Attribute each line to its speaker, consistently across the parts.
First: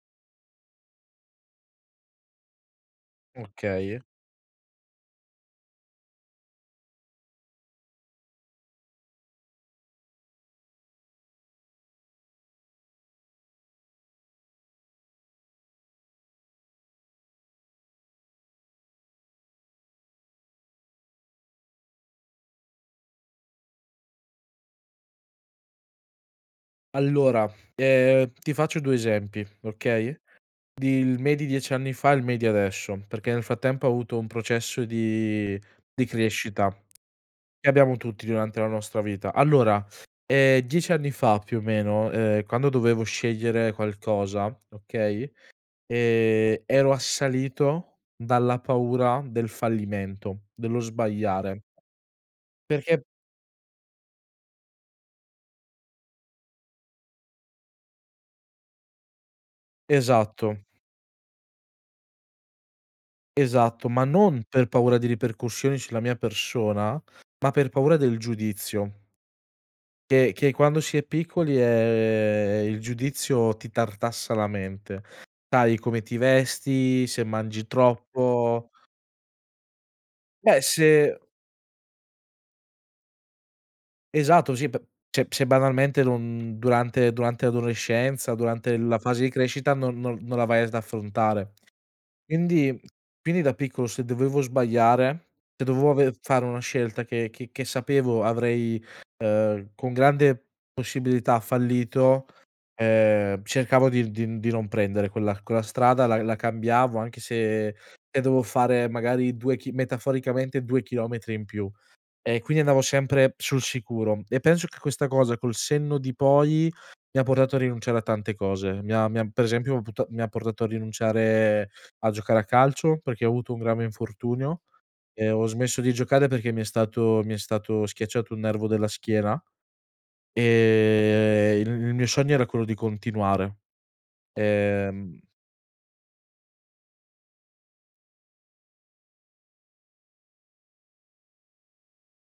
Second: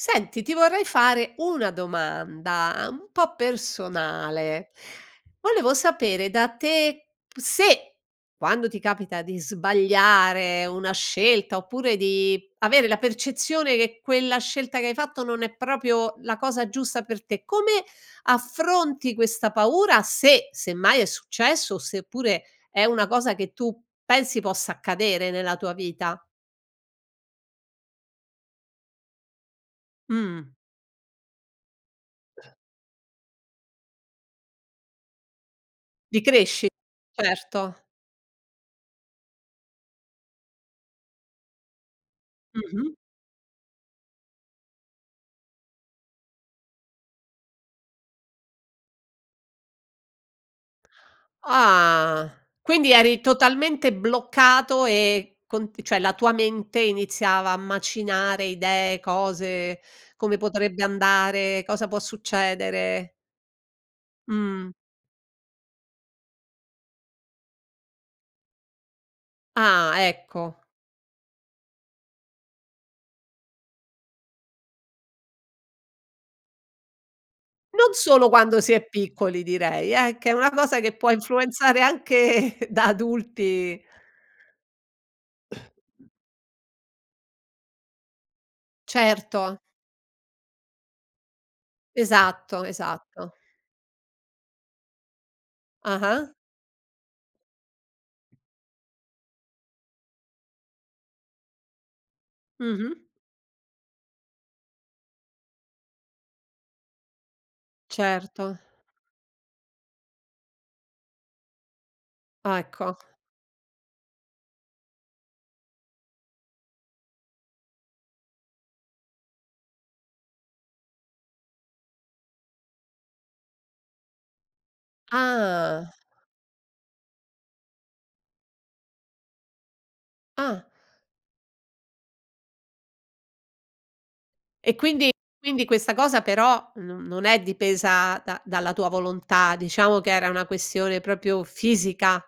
Speaker 1: Senti, ti vorrei fare una domanda un po'
Speaker 2: Okay.
Speaker 1: personale. Volevo sapere da te, se quando ti capita di sbagliare una scelta, oppure di avere la percezione che quella scelta che hai fatto non è proprio la cosa giusta per te, come affronti questa paura se, semmai, è successo o seppure è una cosa che tu pensi possa accadere nella tua vita?
Speaker 2: Allora, ehm, ti faccio due esempi, okay,
Speaker 1: Mh.
Speaker 2: di il me di 10 anni fa, il me di adesso. Perché nel frattempo, ho avuto un processo di di
Speaker 1: Ci cresci,
Speaker 2: crescita che
Speaker 1: certo.
Speaker 2: abbiamo tutti durante la nostra vita. Allora, ehm, 10 anni fa più o meno, uhm, quando
Speaker 1: Mh-mh.
Speaker 2: dovevo scegliere qualcosa, okay, ehm, ero assalito dalla paura del fallimento, dello sbagliare
Speaker 1: Ah, quindi
Speaker 2: perché
Speaker 1: eri totalmente bloccato e con cioè la tua mente iniziava a macinare idee, cose: come
Speaker 2: Esatto.
Speaker 1: potrebbe andare, cosa può succedere?
Speaker 2: Esatto, ma non per
Speaker 1: Mh.
Speaker 2: paura di ripercussioni sulla mia persona, ma per paura del giudizio
Speaker 1: Ah,
Speaker 2: che che
Speaker 1: ecco.
Speaker 2: quando si è piccoli, ehm, il giudizio ti tartassa la mente, sai, come ti vesti, se mangi
Speaker 1: Non solo quando
Speaker 2: troppo
Speaker 1: si è piccoli direi eh, che è una
Speaker 2: Beh,
Speaker 1: cosa che può
Speaker 2: se
Speaker 1: influenzare anche da adulti.
Speaker 2: Esatto, sì. Per cioè, se banalmente non durante durante l'adolescenza, durante la fase di
Speaker 1: Certo.
Speaker 2: crescita non non non la vai ad affrontare.
Speaker 1: Esatto,
Speaker 2: Quindi
Speaker 1: esatto.
Speaker 2: quindi da piccolo se dovevo sbagliare e dovevo aver
Speaker 1: Ah-ah.
Speaker 2: fare una scelta che che che sapevo avrei, uhm, con grande possibilità fallito,
Speaker 1: Mh-mh.
Speaker 2: ehm, cercavo di di di non prendere quella quella strada, la la cambiavo anche se e dovevo
Speaker 1: Certo.
Speaker 2: fare magari 2 chi metaforicamente 2 chilometri in più. E
Speaker 1: Ah,
Speaker 2: quindi, andavo
Speaker 1: ecco.
Speaker 2: sempre sul sicuro. E penso che questa cosa, col senno di poi, mi ha portato a rinunciare a tante cose. Mi ha mi ha per esempio, puta mi ha portato a rinunciare a giocare a calcio, perché ho avuto un grave infortunio e ho smesso
Speaker 1: Ah.
Speaker 2: di giocare perché mi è stato mi è stato schiacciato un nervo della schiena,
Speaker 1: Ah.
Speaker 2: ehm, il il mio sogno era quello di continuare.
Speaker 1: E quindi
Speaker 2: Ehm
Speaker 1: quindi, questa cosa però, non non è dipesa da dalla tua volontà. Diciamo che era una questione proprio fisica,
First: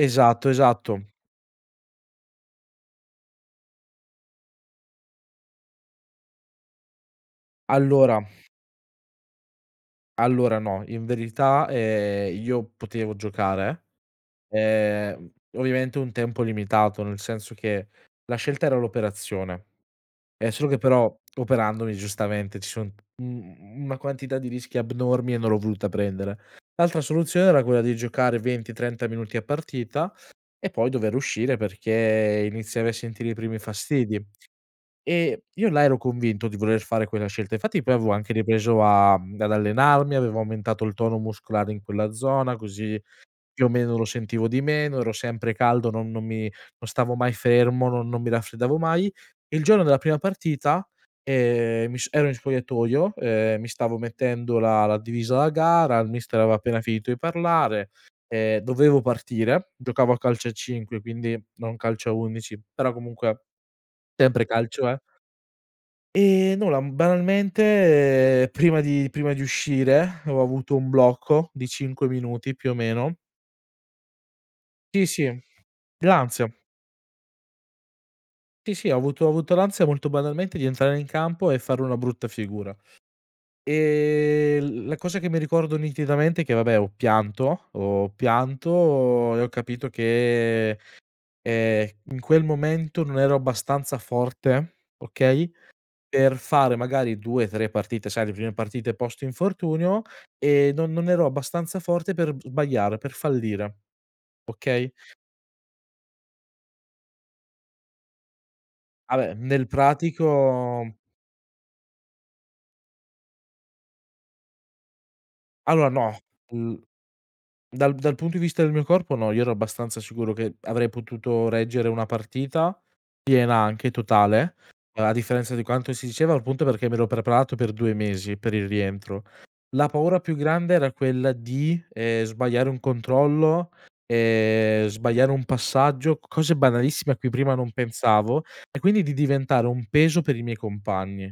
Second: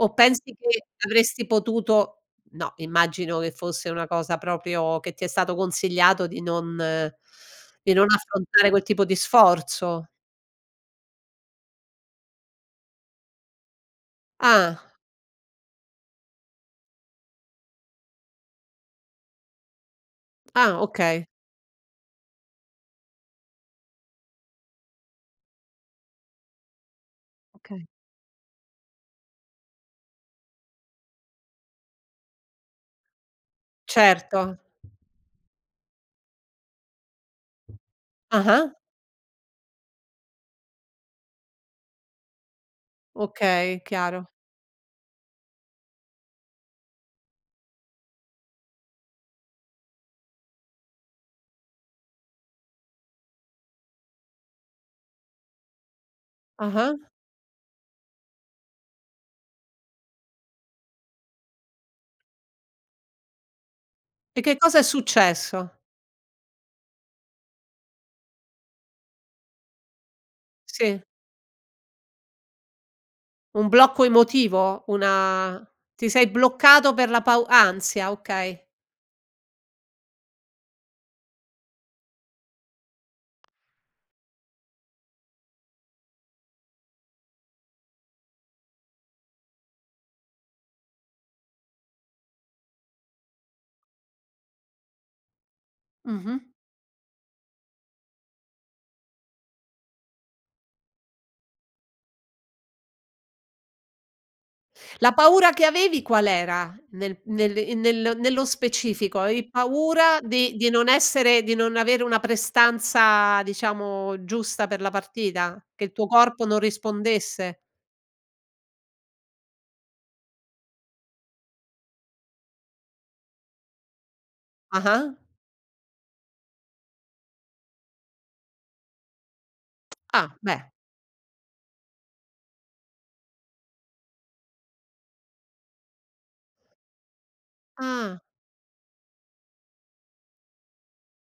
Speaker 1: o pensi che
Speaker 2: esatto.
Speaker 1: avresti potuto no, immagino che fosse una cosa proprio che ti è stato consigliato di non di non
Speaker 2: Allora
Speaker 1: affrontare quel tipo di sforzo?
Speaker 2: allora, no. In verità, ehm, io potevo giocare,
Speaker 1: Ah.
Speaker 2: ehm, ovviamente un tempo limitato, nel senso che la scelta era l'operazione è solo che
Speaker 1: Ah,
Speaker 2: però
Speaker 1: okay.
Speaker 2: operandomi, giustamente, ci son un mhmm, una quantità di rischi abnormi e non l'ho voluta prendere. L'altra soluzione era quella
Speaker 1: Okay.
Speaker 2: di giocare 20-30 minuti a partita e poi dover uscire, perché iniziavi a sentire i primi fastidi.
Speaker 1: Certo.
Speaker 2: E io là, ero convinto di voler fare quella scelta. Infatti poi avevo anche
Speaker 1: Ah-ah.
Speaker 2: ripreso a ad allenarmi, avevo aumentato il tono muscolare in quella zona, così, più o
Speaker 1: Okay,
Speaker 2: meno, lo
Speaker 1: chiaro.
Speaker 2: sentivo di meno, ero sempre caldo, non non mi non stavo mai fermo, non non mi raffreddavo mai. Il giorno della prima partita, ehm, mi so ero in spogliatoio, ehm, mi stavo mettendo la la divisa da gara, il mister aveva appena
Speaker 1: Ah-ah.
Speaker 2: finito di parlare, ehm, dovevo partire. Giocavo a calcio a 5, quindi non calcio a 11 però, comunque
Speaker 1: E
Speaker 2: sempre
Speaker 1: che cosa è
Speaker 2: calcio è.
Speaker 1: successo?
Speaker 2: E nulla, mhmm, banalmente prima di prima di uscire, ho avuto un
Speaker 1: Sì.
Speaker 2: blocco di 5 minuti più o meno.
Speaker 1: Un blocco emotivo?
Speaker 2: Sì, sì.
Speaker 1: Una ti sei
Speaker 2: L'ansia.
Speaker 1: bloccato per la paur ansia. Okay.
Speaker 2: Sì, sì. Ho avuto ho avuto l'ansia, molto banalmente, di entrare in campo e fare una brutta figura. Ehm, l la cosa che mi ricordo nitidamente è che vabbè, ho pianto ho pianto e ho capito che, ehm, in quel momento non ero abbastanza forte, okay, per
Speaker 1: Mh-mh.
Speaker 2: fare magari 2-3 partite. Sai, le prime partite post infortunio e non non ero abbastanza forte per sbagliare, per fallire, okay?
Speaker 1: La paura che avevi, qual era? Nel nel in nel nello
Speaker 2: Ah
Speaker 1: specifico,
Speaker 2: beh,
Speaker 1: avevi
Speaker 2: nel
Speaker 1: paura di di non
Speaker 2: pratico
Speaker 1: essere di non avere una prestanza, diciamo, giusta per la partita, che
Speaker 2: Allora,
Speaker 1: il tuo
Speaker 2: no.
Speaker 1: corpo non
Speaker 2: Mhmm,
Speaker 1: rispondesse?
Speaker 2: dal dal punto di vista del mio corpo no. Io ero abbastanza sicuro che avrei potuto reggere una partita piena anche, totale. A
Speaker 1: Ah-ah.
Speaker 2: differenza di quanto si diceva, al punto perché mi ero preparato per 2 mesi per il rientro. La paura più
Speaker 1: Ah, beh.
Speaker 2: grande era quella di, ehm, sbagliare un controllo, ehm, sbagliare un passaggio, cose banalissime, a cui prima non
Speaker 1: Ah.
Speaker 2: pensavo e quindi, di diventare un peso per i miei compagni.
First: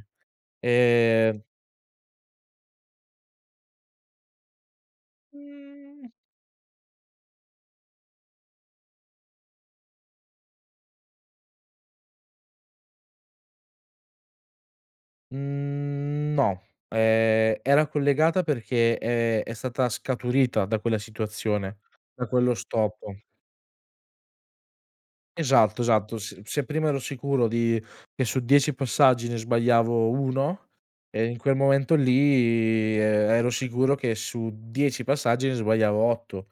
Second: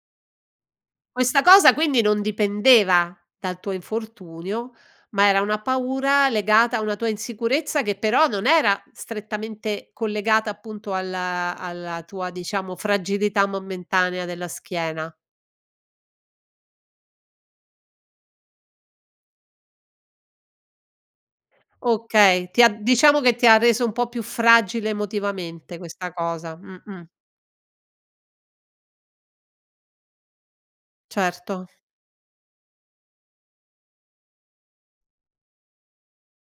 Speaker 2: Ehm
Speaker 1: Questa cosa quindi, non dipendeva dal tuo infortunio, ma era una
Speaker 2: Mhmm
Speaker 1: paura legata a una tua insicurezza che però, non era strettamente collegata, appunto, alla alla tua, diciamo, fragilità momentanea della schiena?
Speaker 2: Mhmm, no. Ehm, era collegata, perché, ehm, è stata scaturita da quella situazione, da
Speaker 1: Okay,
Speaker 2: quello
Speaker 1: ti ha
Speaker 2: stop.
Speaker 1: diciamo che ti ha reso un po' più fragile emotivamente
Speaker 2: Esatto,
Speaker 1: questa
Speaker 2: esatto. Se
Speaker 1: cosa.
Speaker 2: se prima ero
Speaker 1: Mh-mh.
Speaker 2: sicuro di che su 10 passaggi, ne sbagliavo 1, e in quel
Speaker 1: Certo.
Speaker 2: momento lì, ero sicuro che su 10 passaggi ne sbagliavo 8.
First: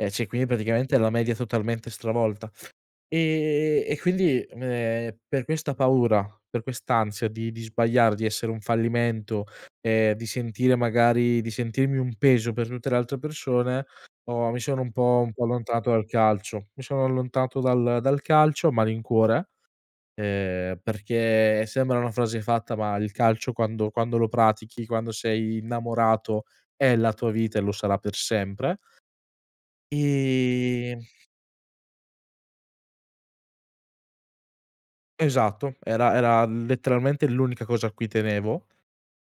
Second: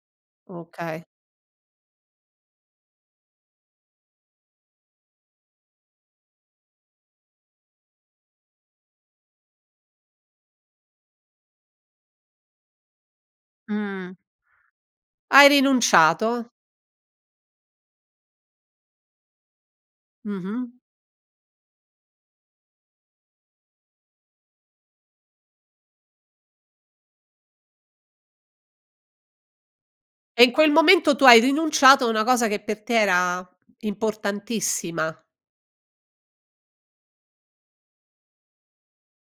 Speaker 2: E cioè, quindi praticamente
Speaker 1: Okay.
Speaker 2: la media totalmente stravolta. Ehm, e quindi, ehm, per questa paura, per quest'ansia di di sbagliare, di essere un fallimento, ehm, di sentire magari, di sentirmi un peso per tutte le altre persone,
Speaker 1: Mh.
Speaker 2: ho mi sono un po' un po'
Speaker 1: Hai
Speaker 2: allontanato dal
Speaker 1: rinunciato.
Speaker 2: calcio. Mi sono allontanato dal dal calcio a malincuore, ehm,
Speaker 1: Mh-mh.
Speaker 2: perché, sembra una frase fatta, ma il calcio quando quando lo pratichi, quando sei innamorato, è la tua vita e lo sarà per sempre.
Speaker 1: E in quel
Speaker 2: Ehm
Speaker 1: momento, tu hai rinunciato a una cosa che per te era importantissima.
Speaker 2: Esatto, era era letteralmente l'unica cosa a cui tenevo.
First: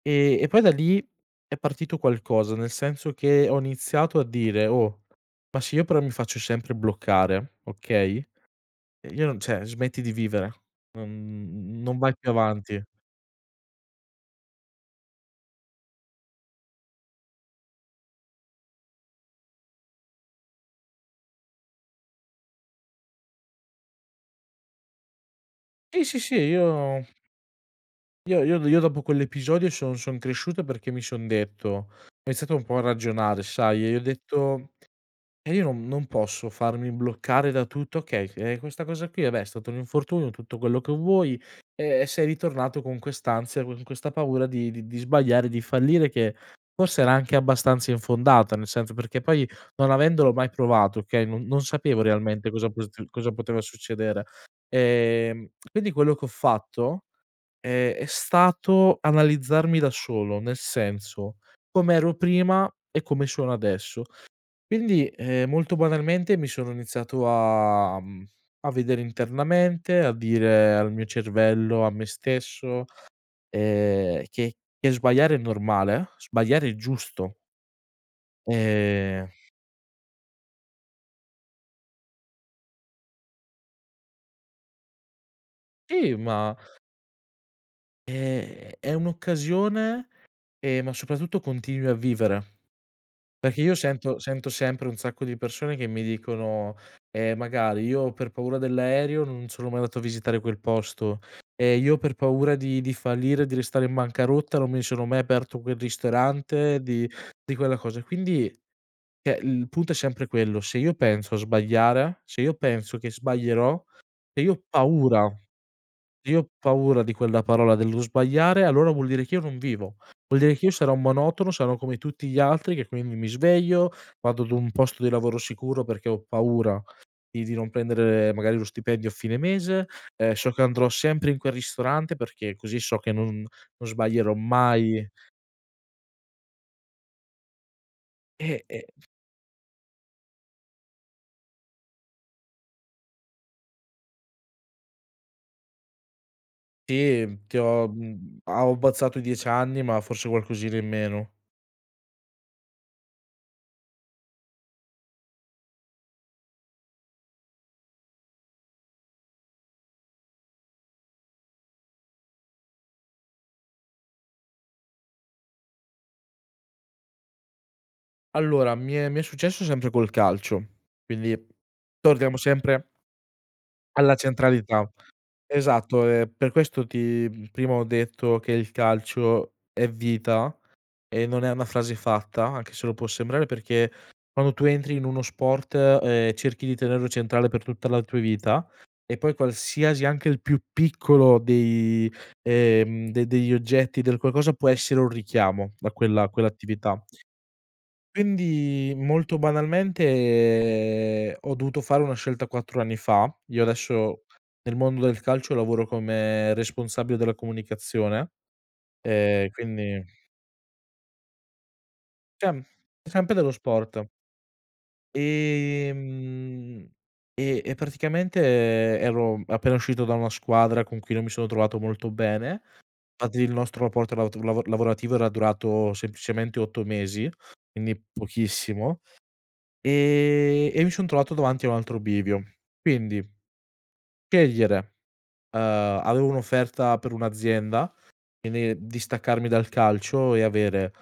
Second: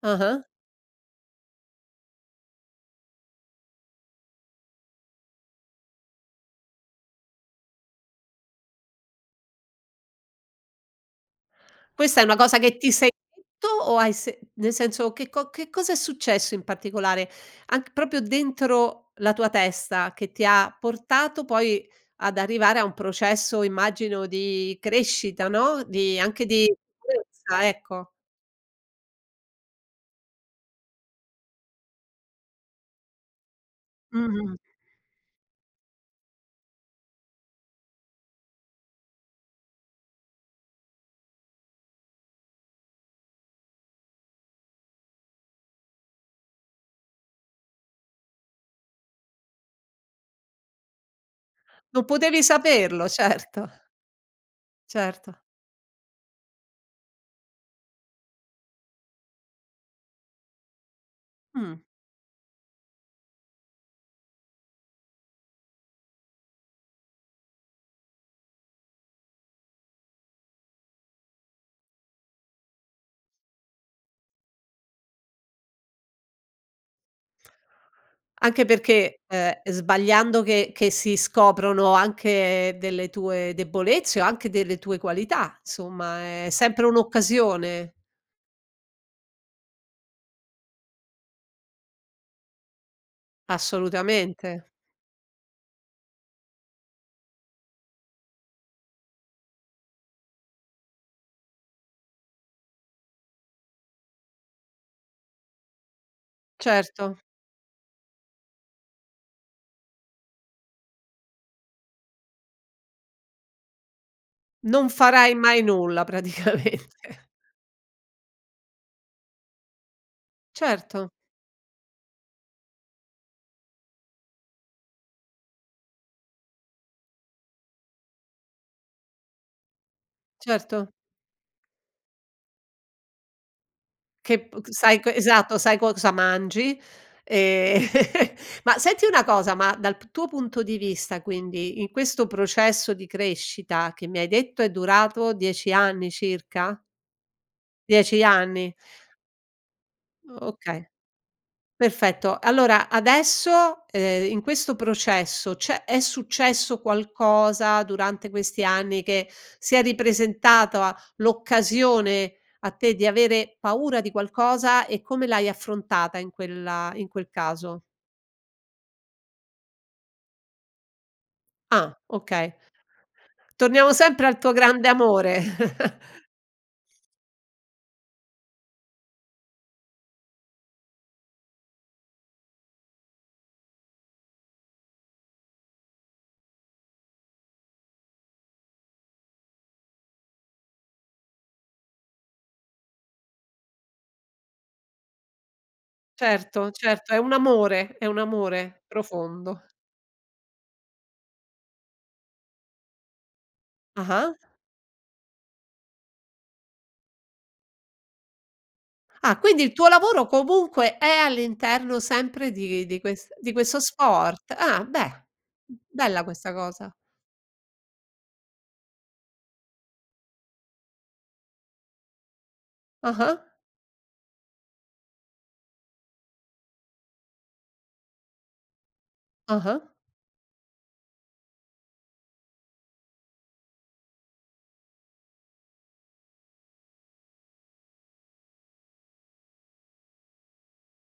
Speaker 2: E
Speaker 1: Ah-ah.
Speaker 2: e poi da lì, è partito qualcosa nel senso che ho iniziato a dire: "Oh, ma se io però mi faccio sempre bloccare, okay e io non cioè, smetti di vivere, non non vai
Speaker 1: Questa è
Speaker 2: più
Speaker 1: una cosa che
Speaker 2: avanti."
Speaker 1: ti sei detto o hai se nel senso, che co che cosa è successo in particolare? Anc proprio, dentro la tua testa che ti ha portato poi ad arrivare a un processo, immagino, di crescita, no,
Speaker 2: Sì,
Speaker 1: di
Speaker 2: sì, sì,
Speaker 1: anche di
Speaker 2: io
Speaker 1: [unintelligible] ecco.
Speaker 2: io io io dopo quell'episodio, son son cresciuto, perché mi son detto ho iniziato un po' a ragionare, sai, e i ho
Speaker 1: Mh. Mh-mh.
Speaker 2: detto: "Eh, io non non posso farmi bloccare da tutto okay, eh, questa cosa qui, vabbè, è stato un infortunio, tutto quello che vuoi, e e sei ritornato con quest'ansia, con questa paura di di sbagliare, di fallire che forse era anche abbastanza infondata." Nel senso, perché poi, non avendolo mai provato, okay, non non sapevo
Speaker 1: Non potevi
Speaker 2: realmente cosa pos
Speaker 1: saperlo,
Speaker 2: cosa poteva
Speaker 1: certo.
Speaker 2: succedere.
Speaker 1: Certo.
Speaker 2: Ehm, quindi quello che ho fatto, ehm, è stato analizzarmi da solo nel senso,
Speaker 1: Mh.
Speaker 2: com'ero prima e come sono adesso. Quindi, ehm, molto banalmente, mi sono iniziato a, mhmm, a vedere internamente, a dire al mio cervello, a me stesso, ehm: "Che che sbagliare è normale, sbagliare è giusto."
Speaker 1: Anche perché,
Speaker 2: Ehm
Speaker 1: ehm, sbagliando che che si scoprono anche delle tue debolezze o anche delle tue qualità.
Speaker 2: Sì,
Speaker 1: Insomma è
Speaker 2: ma
Speaker 1: sempre un occasione.
Speaker 2: Ehm, è un'occasione, ehm, ma soprattutto continui a vivere. Perché io sento sento
Speaker 1: Assolutamente.
Speaker 2: sempre un sacco di persone che mi dicono, ehm, magari: "Io per paura dell'aereo, non sono mai andato a visitare quel posto. Ehm, io per paura di di fallire, di restare in bancarotta, non mi sono mai aperto quel ristorante, di
Speaker 1: Certo.
Speaker 2: di quella cosa." E quindi cioè, il punto è sempre quello: se io penso a sbagliare, se io penso che sbaglierò, se io ho
Speaker 1: Non
Speaker 2: paura,
Speaker 1: farai mai nulla
Speaker 2: se io ho paura di
Speaker 1: praticamente.
Speaker 2: quella parola, dello sbagliare, allora vuol dire che io non vivo. Vuol dire che io sarò un
Speaker 1: Certo.
Speaker 2: monotono, sarò come tutti gli altri che quindi, mi sveglio, vado ad un posto di lavoro sicuro, perché ho paura di di non prendere magari lo stipendio a fine mese, ehm, so che andrò
Speaker 1: Certo.
Speaker 2: sempre in quel ristorante, perché così so che non non sbaglierò
Speaker 1: Che p sai, c
Speaker 2: mai
Speaker 1: esatto, sai cosa mangi. Ehm,
Speaker 2: Eh,
Speaker 1: ma
Speaker 2: eh
Speaker 1: senti una cosa, ma dal p tuo punto di vista quindi, in questo processo di crescita che mi hai detto è durato 10 anni circa?
Speaker 2: Sì, ti ho,
Speaker 1: 10
Speaker 2: mhmm, a ho
Speaker 1: anni.
Speaker 2: abbozzato 10 anni, ma forse qualcosina
Speaker 1: Okay.
Speaker 2: in meno.
Speaker 1: Perfetto. Allora adesso, ehm, in questo processo c'è è successo qualcosa durante questi anni che si è ripresentata l'occasione a te di avere paura di qualcosa e come l'hai affrontata in quella in quel caso?
Speaker 2: Allora, mi è mi è successo sempre col calcio, quindi
Speaker 1: Ah,
Speaker 2: torniamo
Speaker 1: okay.
Speaker 2: sempre
Speaker 1: Torniamo
Speaker 2: alla
Speaker 1: sempre al tuo
Speaker 2: centralità,
Speaker 1: grande amore.
Speaker 2: esatto. Ehm, per questo ti prima ho detto che il calcio è vita, e non è una frase fatta, anche se lo può sembrare. Perché quando tu entri in uno sport, ehm, cerchi di tenerlo centrale per tutta la tua vita, e poi qualsiasi anche il più piccolo dei, ehm, de degli oggetti del qualcosa può essere un richiamo da quella
Speaker 1: Certo,
Speaker 2: quell'attività
Speaker 1: certo, è un amore, è un amore
Speaker 2: quindi, molto
Speaker 1: profondo.
Speaker 2: banalmente, ho dovuto fare una scelta 4 anni fa. Io adesso,
Speaker 1: Ah-ah.
Speaker 2: nel mondo del calcio lavoro come responsabile della comunicazione,
Speaker 1: Ah,
Speaker 2: ehm,
Speaker 1: quindi il tuo
Speaker 2: quindi
Speaker 1: lavoro comunque è all'interno sempre
Speaker 2: [unintelligible]
Speaker 1: di di ques
Speaker 2: sempre dello
Speaker 1: di questo
Speaker 2: sport.
Speaker 1: sport. Ah beh, bella questa
Speaker 2: Ehm,
Speaker 1: cosa.
Speaker 2: e e praticamente, ero appena uscito da una squadra con cui non mi sono trovato molto bene,
Speaker 1: Ah-ah.
Speaker 2: fatti il nostro rapporto lavot lavora lavorativo era durato semplicemente 8 mesi, quindi pochissimo,
Speaker 1: Ah-ah.
Speaker 2: ehm, e mi son trovato davanti a un altro bivio. Quindi scegliere, uhm, avevo un'offerta per un'azienda, quindi distaccarmi dal calcio e avere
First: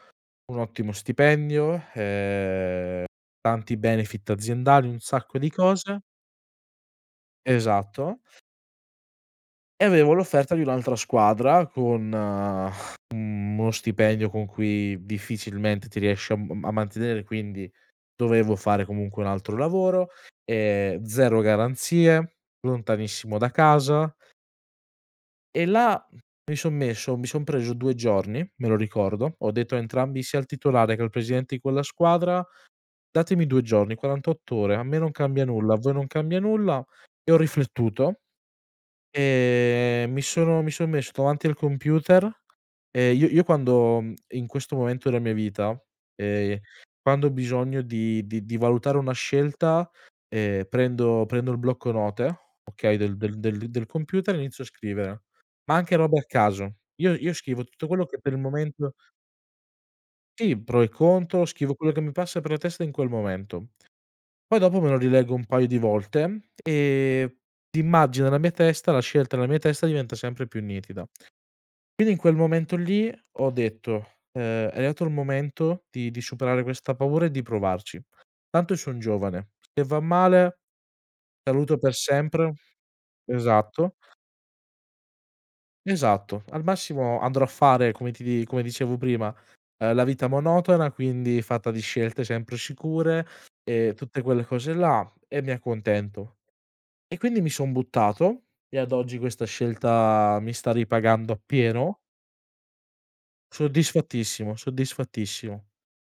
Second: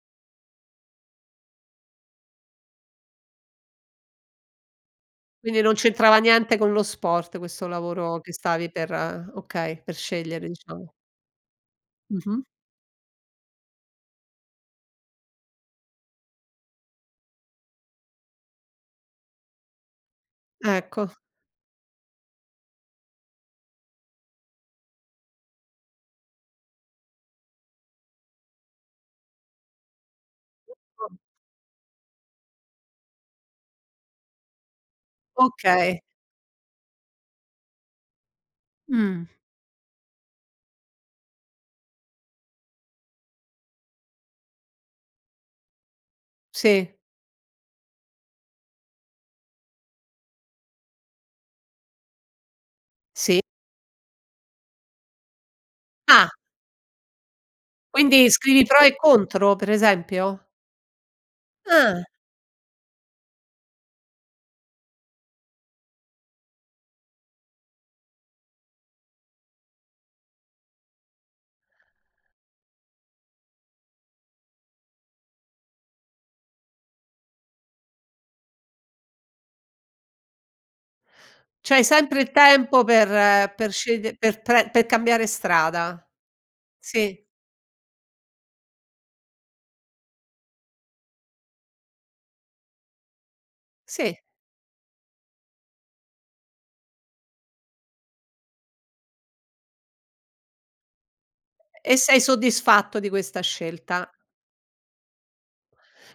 Speaker 2: un ottimo stipendio, ehm, tanti benefit aziendali, un sacco di
Speaker 1: Quindi, non
Speaker 2: cose
Speaker 1: c'entrava niente con lo sport questo lavoro
Speaker 2: Esatto.
Speaker 1: che stavi per okay,
Speaker 2: E
Speaker 1: per
Speaker 2: avevo
Speaker 1: scegliere
Speaker 2: l'offerta di
Speaker 1: diciamo.
Speaker 2: un'altra squadra, con
Speaker 1: Mh-mh.
Speaker 2: uno stipendio con cui difficilmente ti riesci a m a mantenere, quindi dovevo fare comunque un altro lavoro, ehm,
Speaker 1: Ecco.
Speaker 2: zero garanzie lontanissimo da casa. E là, mi son messo mi son preso 2 giorni, me lo ricordo. Ho detto a entrambi, sia al titolare che al
Speaker 1: [unintelligible]
Speaker 2: presidente di quella squadra datemi 2 giorni, 48 ore, a me non cambia nulla, a voi
Speaker 1: Okay.
Speaker 2: non cambia nulla. E ho riflettuto,
Speaker 1: Mh.
Speaker 2: ehm, mi sono mi son messo davanti al computer. Ehm, io io, quando in questo momento della mia vita, ehm,
Speaker 1: Sì.
Speaker 2: quando ho bisogno di di di valutare una scelta, ehm, prendo prendo il blocco note, okay, del
Speaker 1: Sì.
Speaker 2: del del computer, inizio a scrivere, ma anche robe a
Speaker 1: Ah.
Speaker 2: caso. Io io scrivo tutto quello che
Speaker 1: Quindi,
Speaker 2: per il
Speaker 1: scrivi i pro
Speaker 2: momento
Speaker 1: e contro per esempio?
Speaker 2: Sì, pro e contro. Scrivo quello che
Speaker 1: Ah.
Speaker 2: mi passa per la testa in quel momento. Poi dopo, me lo rileggo un paio di volte e immagino nella mia testa la scelta nella mia testa diventa sempre più nitida. Quindi, in quel momento lì, ho detto, ehm: "È arrivato il momento di di superare questa paura e di provarci. Tanto, io son giovane, se va male, saluto
Speaker 1: C'hai
Speaker 2: per
Speaker 1: sempre il
Speaker 2: sempre."
Speaker 1: tempo per per
Speaker 2: Esatto.
Speaker 1: scegl per prend per cambiare strada,
Speaker 2: Esatto, al massimo
Speaker 1: sì.
Speaker 2: andrò a fare come ti di come dicevo prima, ehm, la vita monotona quindi fatta di scelte sempre sicure, ehm,
Speaker 1: Sì.
Speaker 2: tutte quelle cose là e mi accontento. E quindi, mi son buttato e ad oggi, questa scelta, mi sta ripagando
Speaker 1: E
Speaker 2: appieno.
Speaker 1: sei soddisfatto di questa scelta?
Speaker 2: Soddisfattissimo, soddisfattissimo.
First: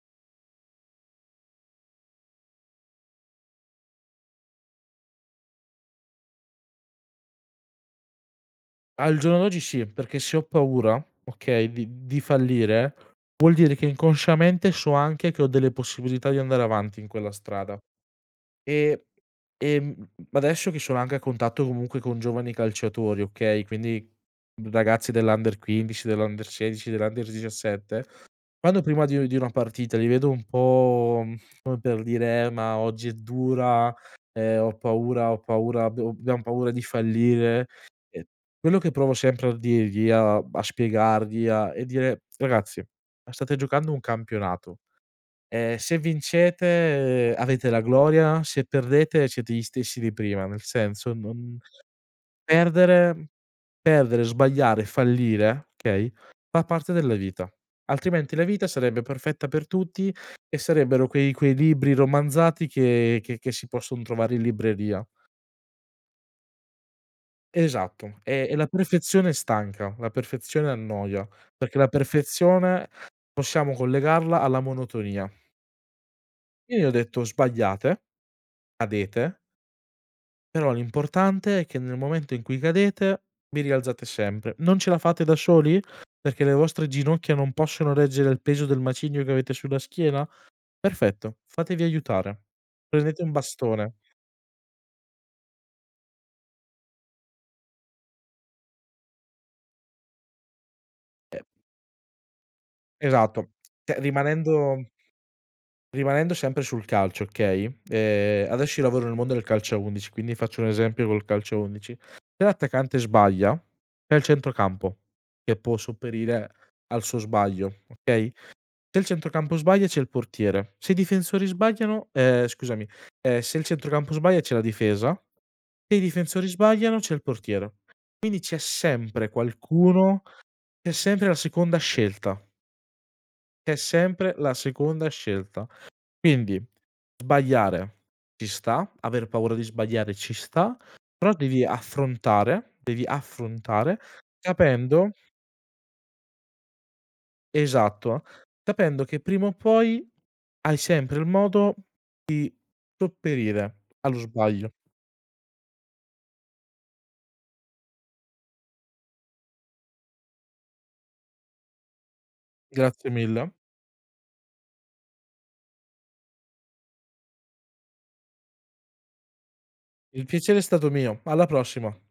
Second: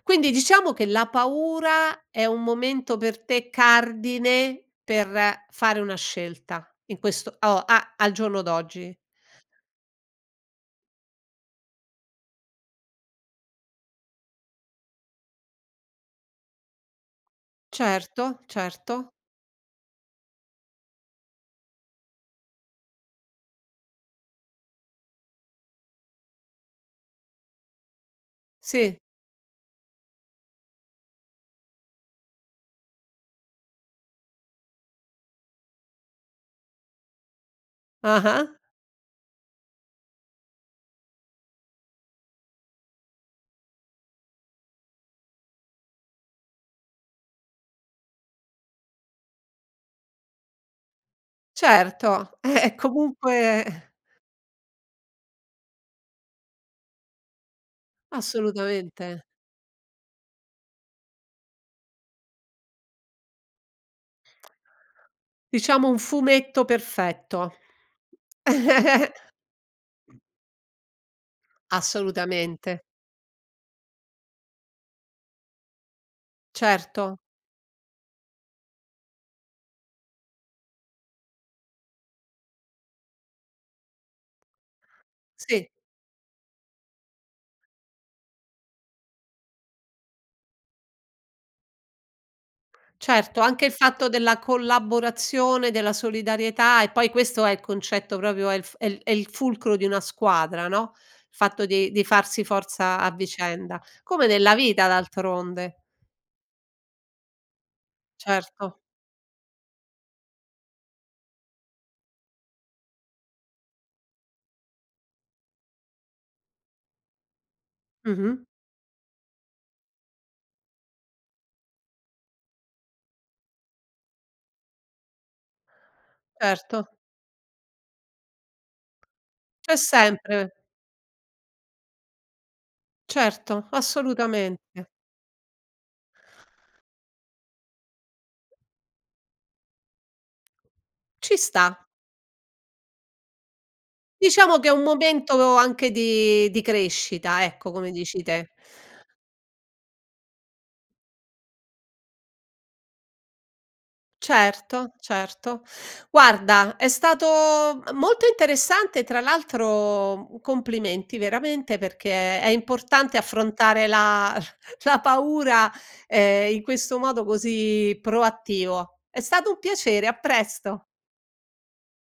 Speaker 1: Quindi, diciamo che la paura è un momento per te cardine per fare una scelta in questo o a al giorno d'oggi.
Speaker 2: Al giorno d'oggi sì, perché se ho paura, okay, di di fallire, vuol dire che inconsciamente, so anche che ho delle possibilità di andare avanti in quella strada.
Speaker 1: Certo,
Speaker 2: E,
Speaker 1: certo.
Speaker 2: ehm, adesso che sono anche a contatto comunque, con giovani calciatori, okay, quindi ragazzi dell'under 15, dell'under 16, dell'under 17 quando
Speaker 1: Sì.
Speaker 2: prima di di una partita, li vedo un po', come per dire: "Eh ma oggi è dura, ehm, ho paura ho paura abbiamo abbiam paura di fallire" ehm,
Speaker 1: Ah-ah.
Speaker 2: quello che provo sempre a dirgli a a spiegargli a e dire: "Ragazzi, ma state giocando un campionato, ehm, se vincete, uhm, avete la gloria, se perdete siete gli stessi di prima, nel senso non
Speaker 1: Certo, eh, è
Speaker 2: perdere
Speaker 1: comunque
Speaker 2: perdere, sbagliare, fallire, okay, fa parte della vita, altrimenti la vita sarebbe
Speaker 1: Assolutamente.
Speaker 2: perfetta per tutti e sarebbero quei quei libri romanzati che che che si posson trovare in libreria."
Speaker 1: Diciamo: un fumetto perfetto.
Speaker 2: Esatto. E e la perfezione stanca, la perfezione annoia, perché la
Speaker 1: Assolutamente.
Speaker 2: perfezione possiamo collegarla alla monotonia. E gli, gli ho
Speaker 1: Certo.
Speaker 2: detto:" Sbagliate, cadete" "però l'importante è che nel momento in cui cadete, vi rialzate sempre. Non ce la fate da
Speaker 1: Sì.
Speaker 2: soli? Perché le vostre ginocchia non possono reggere il peso del macigno che avete sulla schiena? Perfetto. Fatevi aiutare. Prendete un
Speaker 1: Certo, anche il
Speaker 2: bastone."
Speaker 1: fatto della collaborazione, della solidarietà e poi, questo è il concetto proprio è il è il è il fulcro di una squadra, no, il
Speaker 2: Se
Speaker 1: fatto di di farsi forza a
Speaker 2: Esatto,
Speaker 1: vicenda.
Speaker 2: cioè
Speaker 1: Come nella
Speaker 2: rimanendo
Speaker 1: vita d'altronde.
Speaker 2: rimanendo sempre sul calcio, okay, ehm,
Speaker 1: Certo.
Speaker 2: adesso io lavoro nel mondo del calcio a 11 quindi, faccio un esempio col calcio a 11. Se l'attaccante sbaglia, c'è il centrocampo che può sopperire al suo sbaglio, okay,
Speaker 1: Mh-mh.
Speaker 2: se il centrocampo sbaglia, c'è il portiere, se i difensori sbagliano ehm, scusami, ehm, se il centrocampo sbaglia, c'è la difesa, se i difensori
Speaker 1: Certo.
Speaker 2: sbagliano c'è il portiere. Quindi, c'è sempre
Speaker 1: C'è
Speaker 2: qualcuno
Speaker 1: sempre.
Speaker 2: c'è sempre la seconda scelta.
Speaker 1: Certo,
Speaker 2: C'è sempre la
Speaker 1: assolutamente.
Speaker 2: seconda scelta. Quindi, sbagliare ci sta, aver paura di sbagliare ci sta, però
Speaker 1: Ci
Speaker 2: devi
Speaker 1: sta.
Speaker 2: affrontare, devi affrontare
Speaker 1: Diciamo che è un
Speaker 2: capendo
Speaker 1: momento anche di di crescita ecco, come dici
Speaker 2: Esatto,
Speaker 1: te.
Speaker 2: capendo che prima o poi, hai sempre il modo di sopperire allo sbaglio.
Speaker 1: Certo, certo. Guarda è stato, m molto interessante, tra l'altro u complimenti veramente, perché è
Speaker 2: Grazie
Speaker 1: importante
Speaker 2: mille.
Speaker 1: affrontare la la paura, ehm, in questo modo così proattivo. È stato un piacere, a
Speaker 2: Il piacere è
Speaker 1: presto.
Speaker 2: stato mio, alla prossima.